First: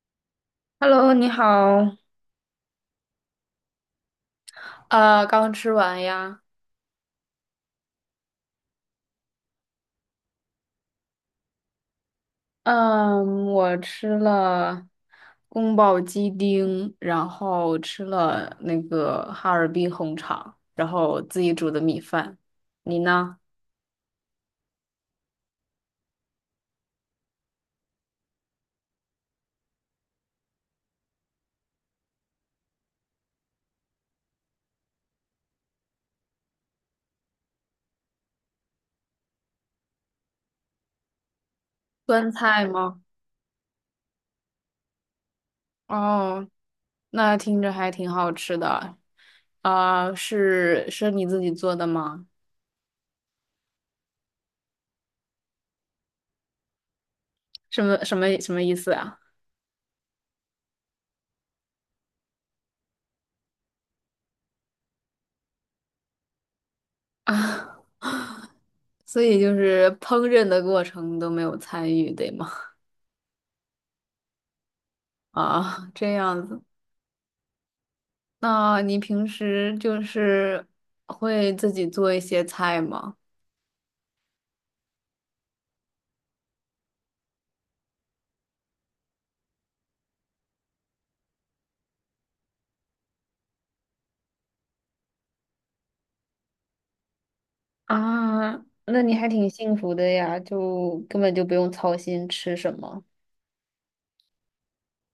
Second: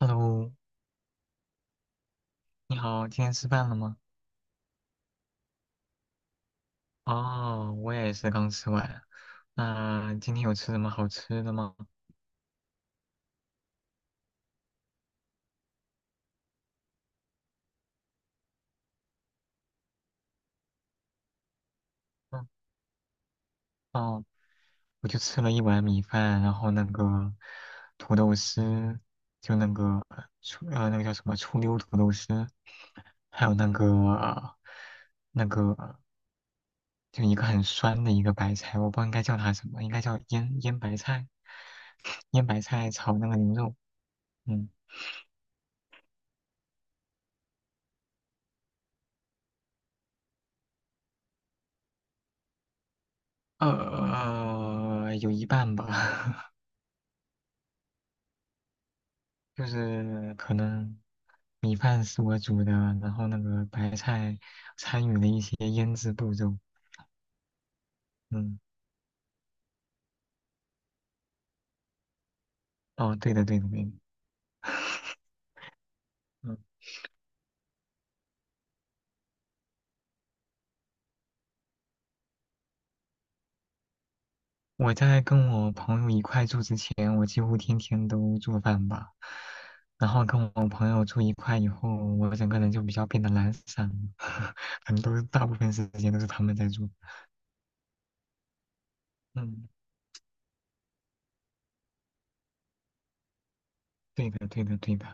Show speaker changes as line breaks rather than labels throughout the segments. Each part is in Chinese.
Hello，
Hello，你好。
你好，今天吃饭了吗？
刚吃完呀。
哦，我也是刚吃完。那今天有吃什么好吃的吗？
嗯，我吃了宫保鸡丁，然后吃了那个哈尔滨红肠，然后自己煮的米饭。
嗯，
你呢？
哦，我就吃了一碗米饭，然后那个土豆丝，就那个醋那个叫什么醋溜土豆丝，还有那个那个就一个很酸的一个白菜，我不知道应该叫它什么，应该叫腌白菜，
酸
腌白
菜
菜
吗？
炒那个牛肉。嗯，
哦，那听着还挺好吃的。啊、是你自己做的吗？
有一半吧。
什么意思啊？
就是可能米饭是我煮的，然后那个白菜参与了一些腌制步骤。
啊，
嗯，
所以就是烹饪的过程都没有参与，对吗？
哦，对的，对的，对的。
啊，这样
嗯，
子。那你平时就是会自己做一些菜吗？
我在跟我朋友一块住之前，我几乎天天都做饭吧。然后跟我朋友住一块以后，我整个人就比较变得懒散了，很多大部分时间都是他们在做。
啊，那你还挺
嗯，
幸福的呀，就根本就不用操心吃什么。
对的，对的，对的。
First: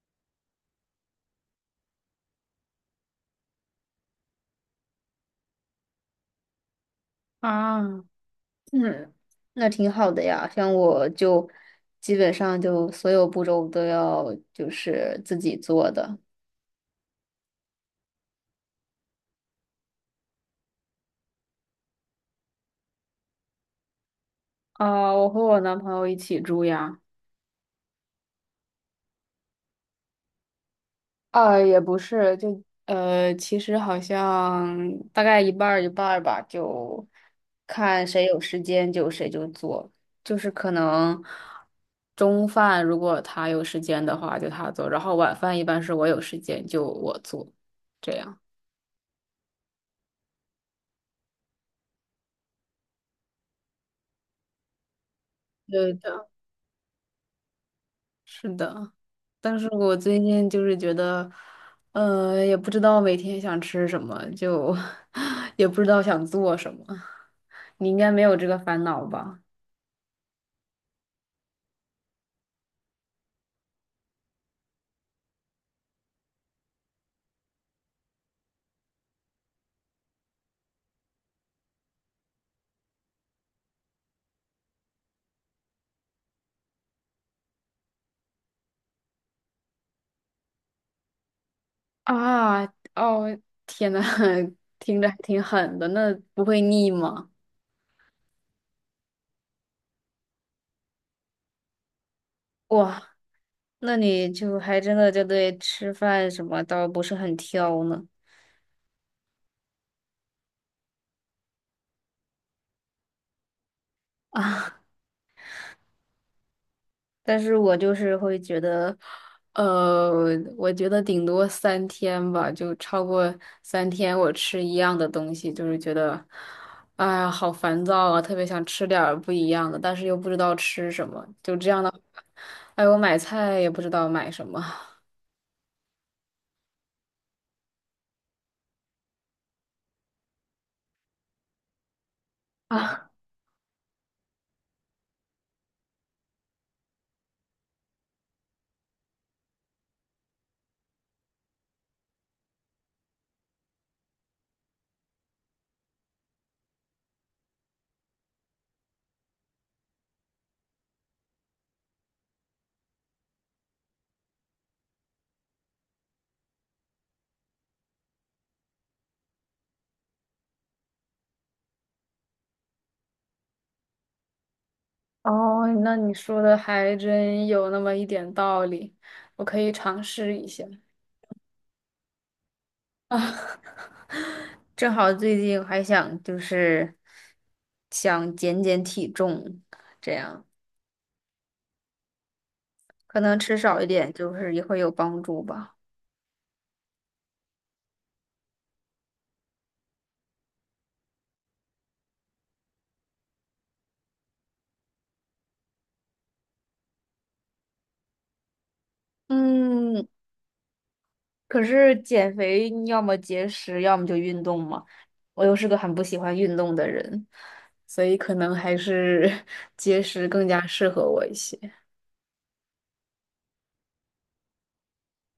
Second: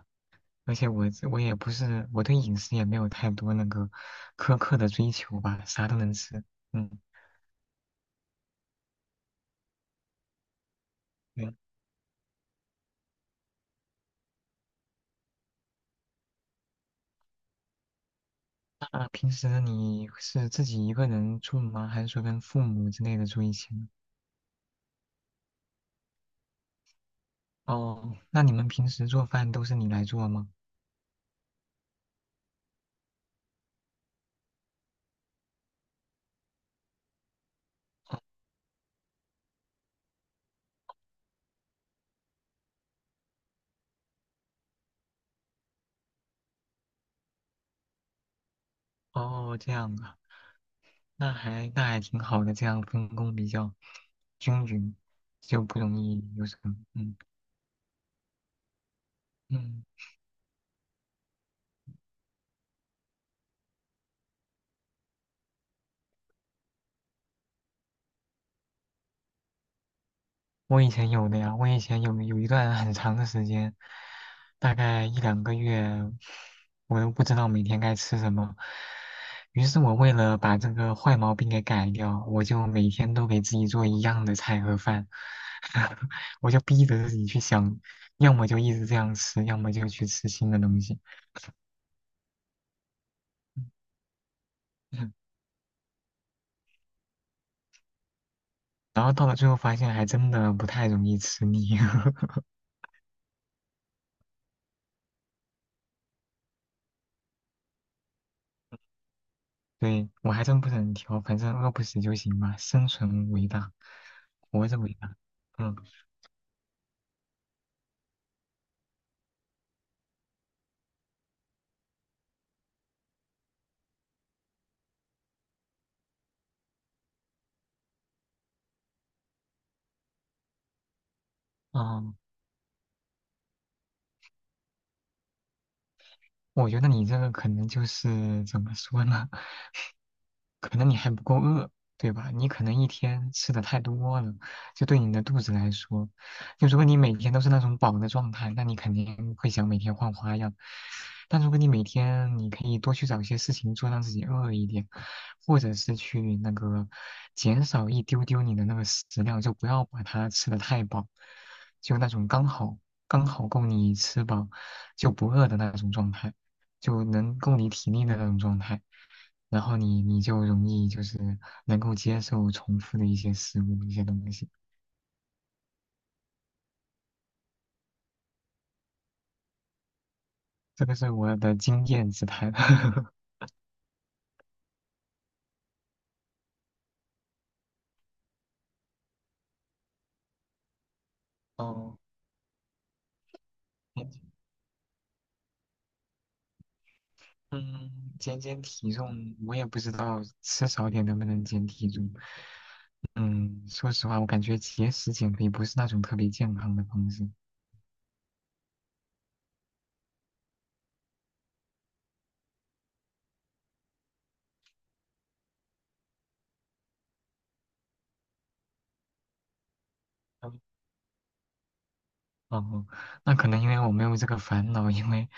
而且我对饮食也没有太多那个苛刻的追求吧，啥都能吃。嗯，
啊，嗯，那挺好的呀。像我就
对。
基本上就所有步骤都要就是自己做的。
那平时你是自己一个人住吗？还是说跟父母之类的住一起呢？
啊，我和我男朋友一起住呀。
哦，那你们平时做饭都是你来做吗？
啊，也不是，就其实好像大概一半儿一半儿吧，就看谁有时间就谁就做，就是可能中饭如果他有时间的话就他做，然后晚饭一般是我有时间就我做，这样。
哦，这样啊，那还挺好的，这样分工比较均匀，就不
对
容易
的，
有什么。嗯
是的，但是
嗯。
我最近就是觉得，也不知道每天想吃什么，就 也不知道想做什么。你应该没有这个烦恼吧？
我以前有的呀，我以前有一段很长的时间，大概一两个月，我都不知道每天该吃什么。于是我为了把这个坏毛病给改掉，我就每天都给自己做一样的菜和饭，我就逼着自己去想，要么就一直这样吃，要么就去吃新的东西。
啊，哦，天呐，听着还
嗯
挺狠的，那不会腻吗？
然后到了最后发现，还真的不太容易吃腻。
哇，那你就还真的就对吃饭什么倒不是很挑呢
对，我还真不是很挑，反正饿不死就行嘛，生存伟大，活着
啊，
伟大。嗯，
但是我就是会觉得，呃，我觉得顶多三天吧，就超过三天我吃一样的东西，就是觉得，哎呀，好烦躁啊，特别想吃点儿不一样的，但是又不知道吃什么，就这样的，
哦，
哎，我买菜也不知道买什么。
我觉得你这个可能就是怎么说呢？可能你还不够饿，对吧？你可 能一
啊。
天吃的太多了，就对你的肚子来说，就如果你每天都是那种饱的状态，那你肯定会想每天换花样。但如果你每天你可以多去找一些事情做，让自己饿一点，或者是去那个减少一丢丢你的那个食量，就不要把它吃的太饱，就那种刚好够你吃饱就不饿的那种状态。就能够你体力的那种状态，然后你就容易就是能够接受重复的一些食物、一些东西。
哦，那你说的还真有那么一点道理，我可以尝试一下
这个是我的经验之谈。
啊。正好最近还想就是想减减体重，这样
哦，
可能吃少一
减
点就是也会有帮助吧。
嗯，减减体重，我也不知道吃少点能不能减体重。嗯，说实话，我感觉节食减肥不是那种特别健康的方式。
嗯，可是减肥你要么节食，要么就运动嘛。我又是个很不喜欢运动的人，所以可能还是 节食更
嗯
加适合我一些。
哦，那可能因为我没有这个烦恼，因为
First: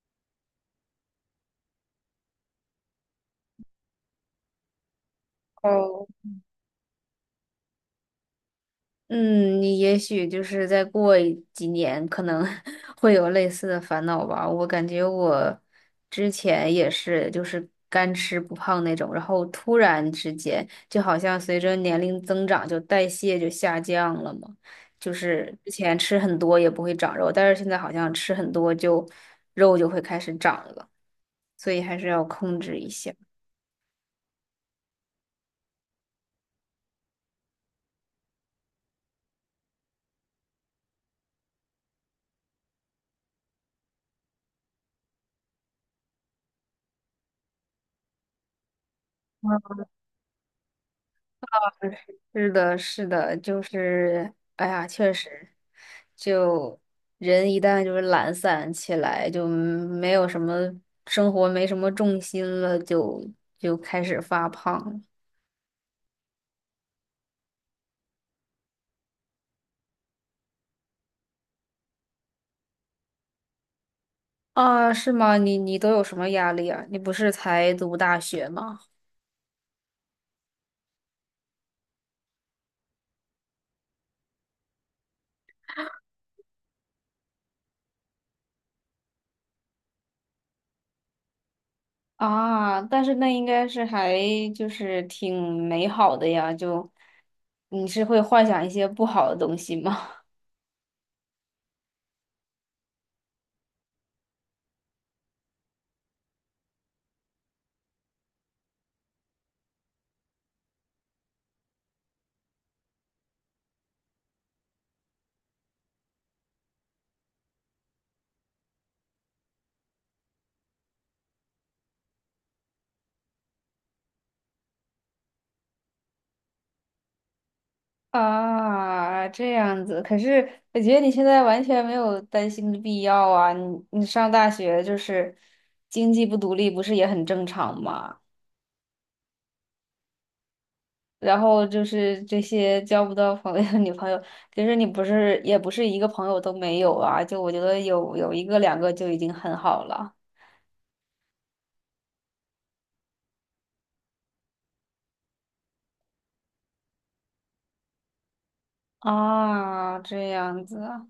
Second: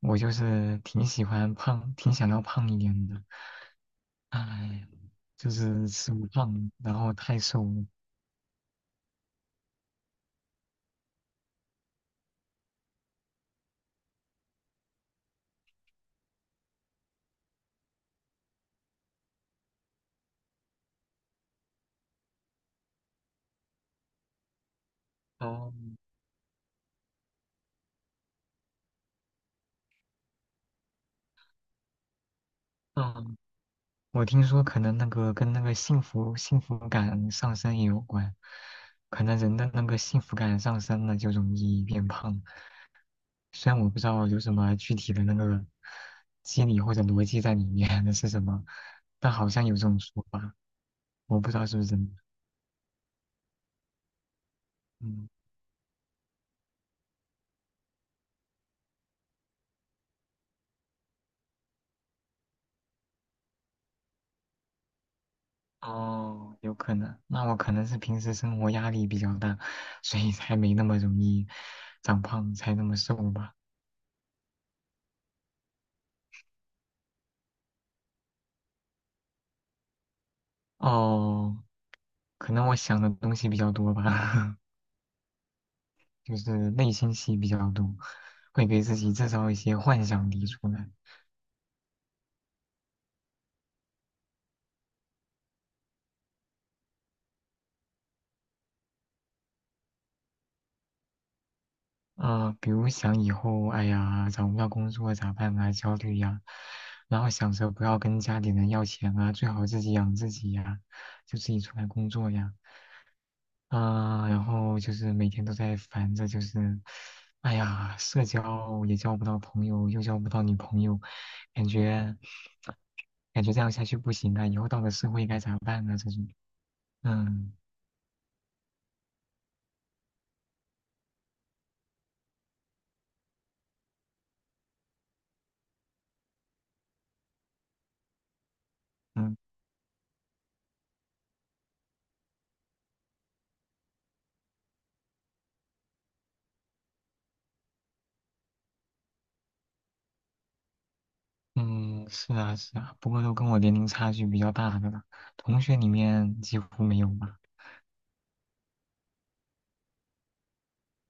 我就是挺喜欢胖，挺想要胖一点的。哎，就是
哦
吃不胖，然后太瘦。了。
嗯，你也许就是再过一几年，可能 会有类似的烦恼吧。我感觉我之前也是，就是干吃不胖那种，然后突然之间，就好像随着年龄增长，就代谢就下降了嘛。就是之
哦，
前吃很多也不会长肉，但是现在好像吃很多就肉就会开始长了，所以还是要控制一下。
嗯，我听说可能那个跟那个幸福感上升也有关，可能人的那个幸福感上升了就容易变胖。虽然我不知道有什么具体的那个机理或者逻辑在里面 那是什么，但好像有这种说法，我不知道是 不是
嗯
真的。
是的，是的，就是，哎呀，确
嗯。
实，就人一旦就是懒散起来，就没有什么生活，没什么重心了，就开始发胖了
哦，有可能。那我可能是平时生活压力比较大，所以才没那么容易长胖，才那么瘦吧。
啊？是吗？你你都有什么压力啊？你不是才读大学吗？
哦，可能我想的东西比较多吧，就是内心戏比较多，会给自己制造一些幻想题出来。
啊，但是那应该是还就是挺美好的呀，就你是会幻想一些不好的东西吗？
比如想以后，哎呀，找不到工作咋办啊，焦虑呀、然后想着不要跟家里人要钱啊，最好自己养自己呀、就自己出来工作呀。啊、然后就是每天都在烦着，就是，哎呀，社交也交不到朋友，又交不到女朋友，感觉感觉这样下去不行啊！以后到了社会该咋办啊？这种，嗯
啊，这样子。可是我觉得你现在完全没有担心的必要啊。你你上大学就是经济不独立，不是也很正常吗？
嗯
然后就是这些交不到朋友、女朋友，其实你不是也不是一个朋友都没有啊。就我觉得有一个两个就已经很好了
嗯，是啊是啊，不过都跟我年龄差距比较大的了，同学里面几乎没有吧。
啊。这样子啊，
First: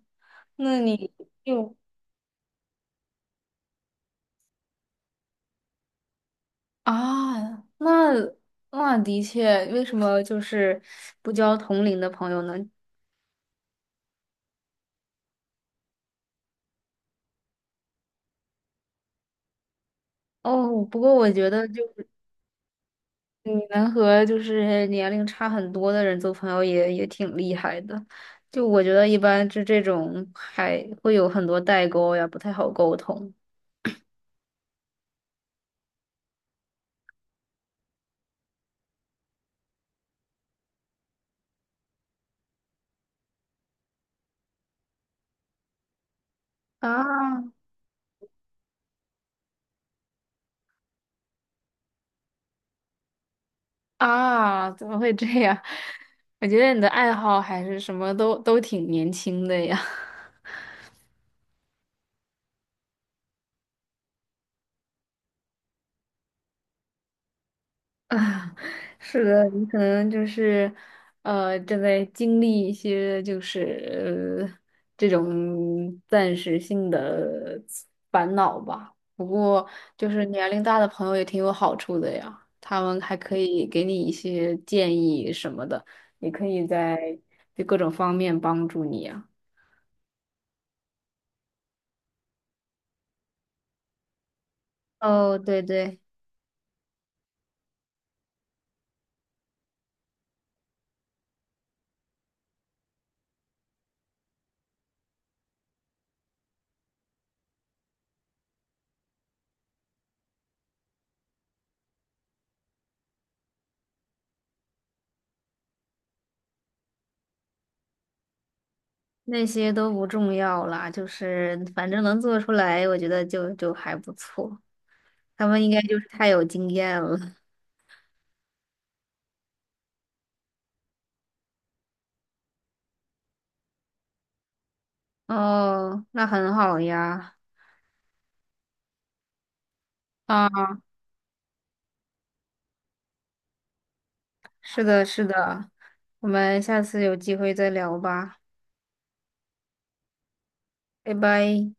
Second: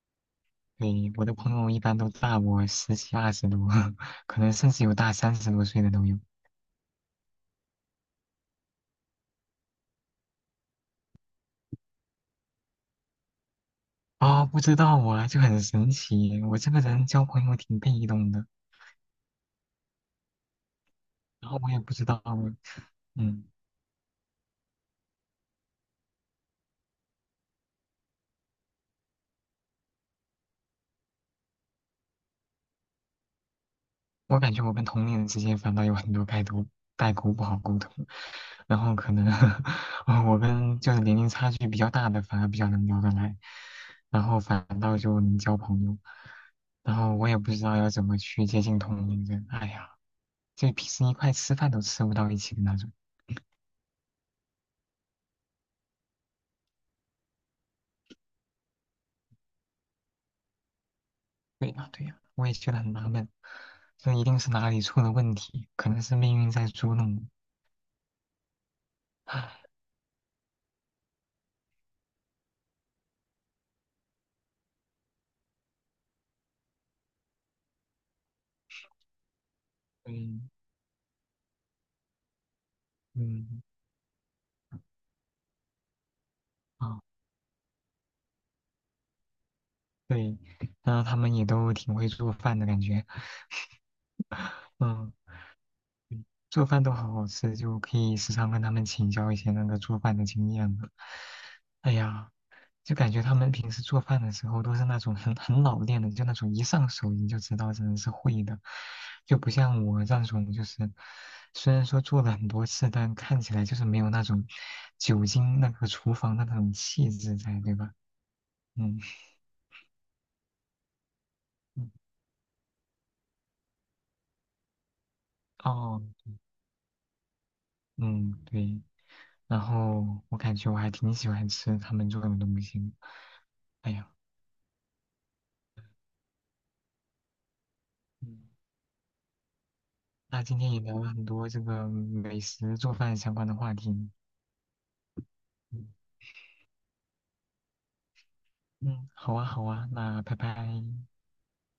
那你
对，我的朋友
就
一般都大我十几二十多，可能甚至有大三十多岁的都有。
啊，那那的确，为什么就是不交同龄的朋友呢？
啊、不知道啊，就很神奇。我这个人交朋友挺被动的，
哦，不过我觉
然后
得
我也
就
不知
是
道我，嗯，
你能和就是年龄差很多的人做朋友也也挺厉害的。就我觉得一般就这种还会有很多代沟呀，不太好沟通。
我感觉我跟同龄人之间反倒有很多代沟，代沟不好沟通。然后可能 我跟就是年龄差距比较大的反而比较能聊得来，然后反倒就能交朋友。然后我也不
啊
知道要怎么去接近同龄人，哎呀，就平时一块吃饭都吃不到一起的那种。
啊，怎么会这样？我觉得你的爱好还是什么都都挺年轻的呀。
对呀，对呀，我也觉得很纳闷，这一定是哪里出了问题，可能是命运在捉弄我。
啊，是的，你 可能就是，正在经历一些就是这种暂时性的烦恼吧。不过，就是
嗯
年龄大的朋友也挺有好处的呀，他们还可
嗯
以给你一些建议什么的，也可以
啊，
在就各种方面帮助你呀。
对，然后他们也都挺会做饭的感觉，嗯，
哦，对对，
做饭都好好吃，就可以时常跟他们请教一些那个做饭的经验了。哎呀。就感觉他们平时做饭的时候都是那种很老练的，就那种一上手你就知道这人是会的，就不像我这种就是，虽然说做了很多次，但看起来就是没有那种酒精那个厨房的那种气质在，对吧？嗯，
那些都不重要啦，就是
嗯
反正能做出来，我觉得就就还不错。他们应该就
哦，
是太有经验了。
嗯，对。然后我感觉我还挺喜欢吃他们做的东西。哎呀，
哦，那很好呀。
嗯，那今
啊，
天也聊了很多这个美食做饭相关的话题。
是的，是的，
嗯，
我们下次有机会再聊吧，
嗯好啊，好啊，那拜拜。
拜拜。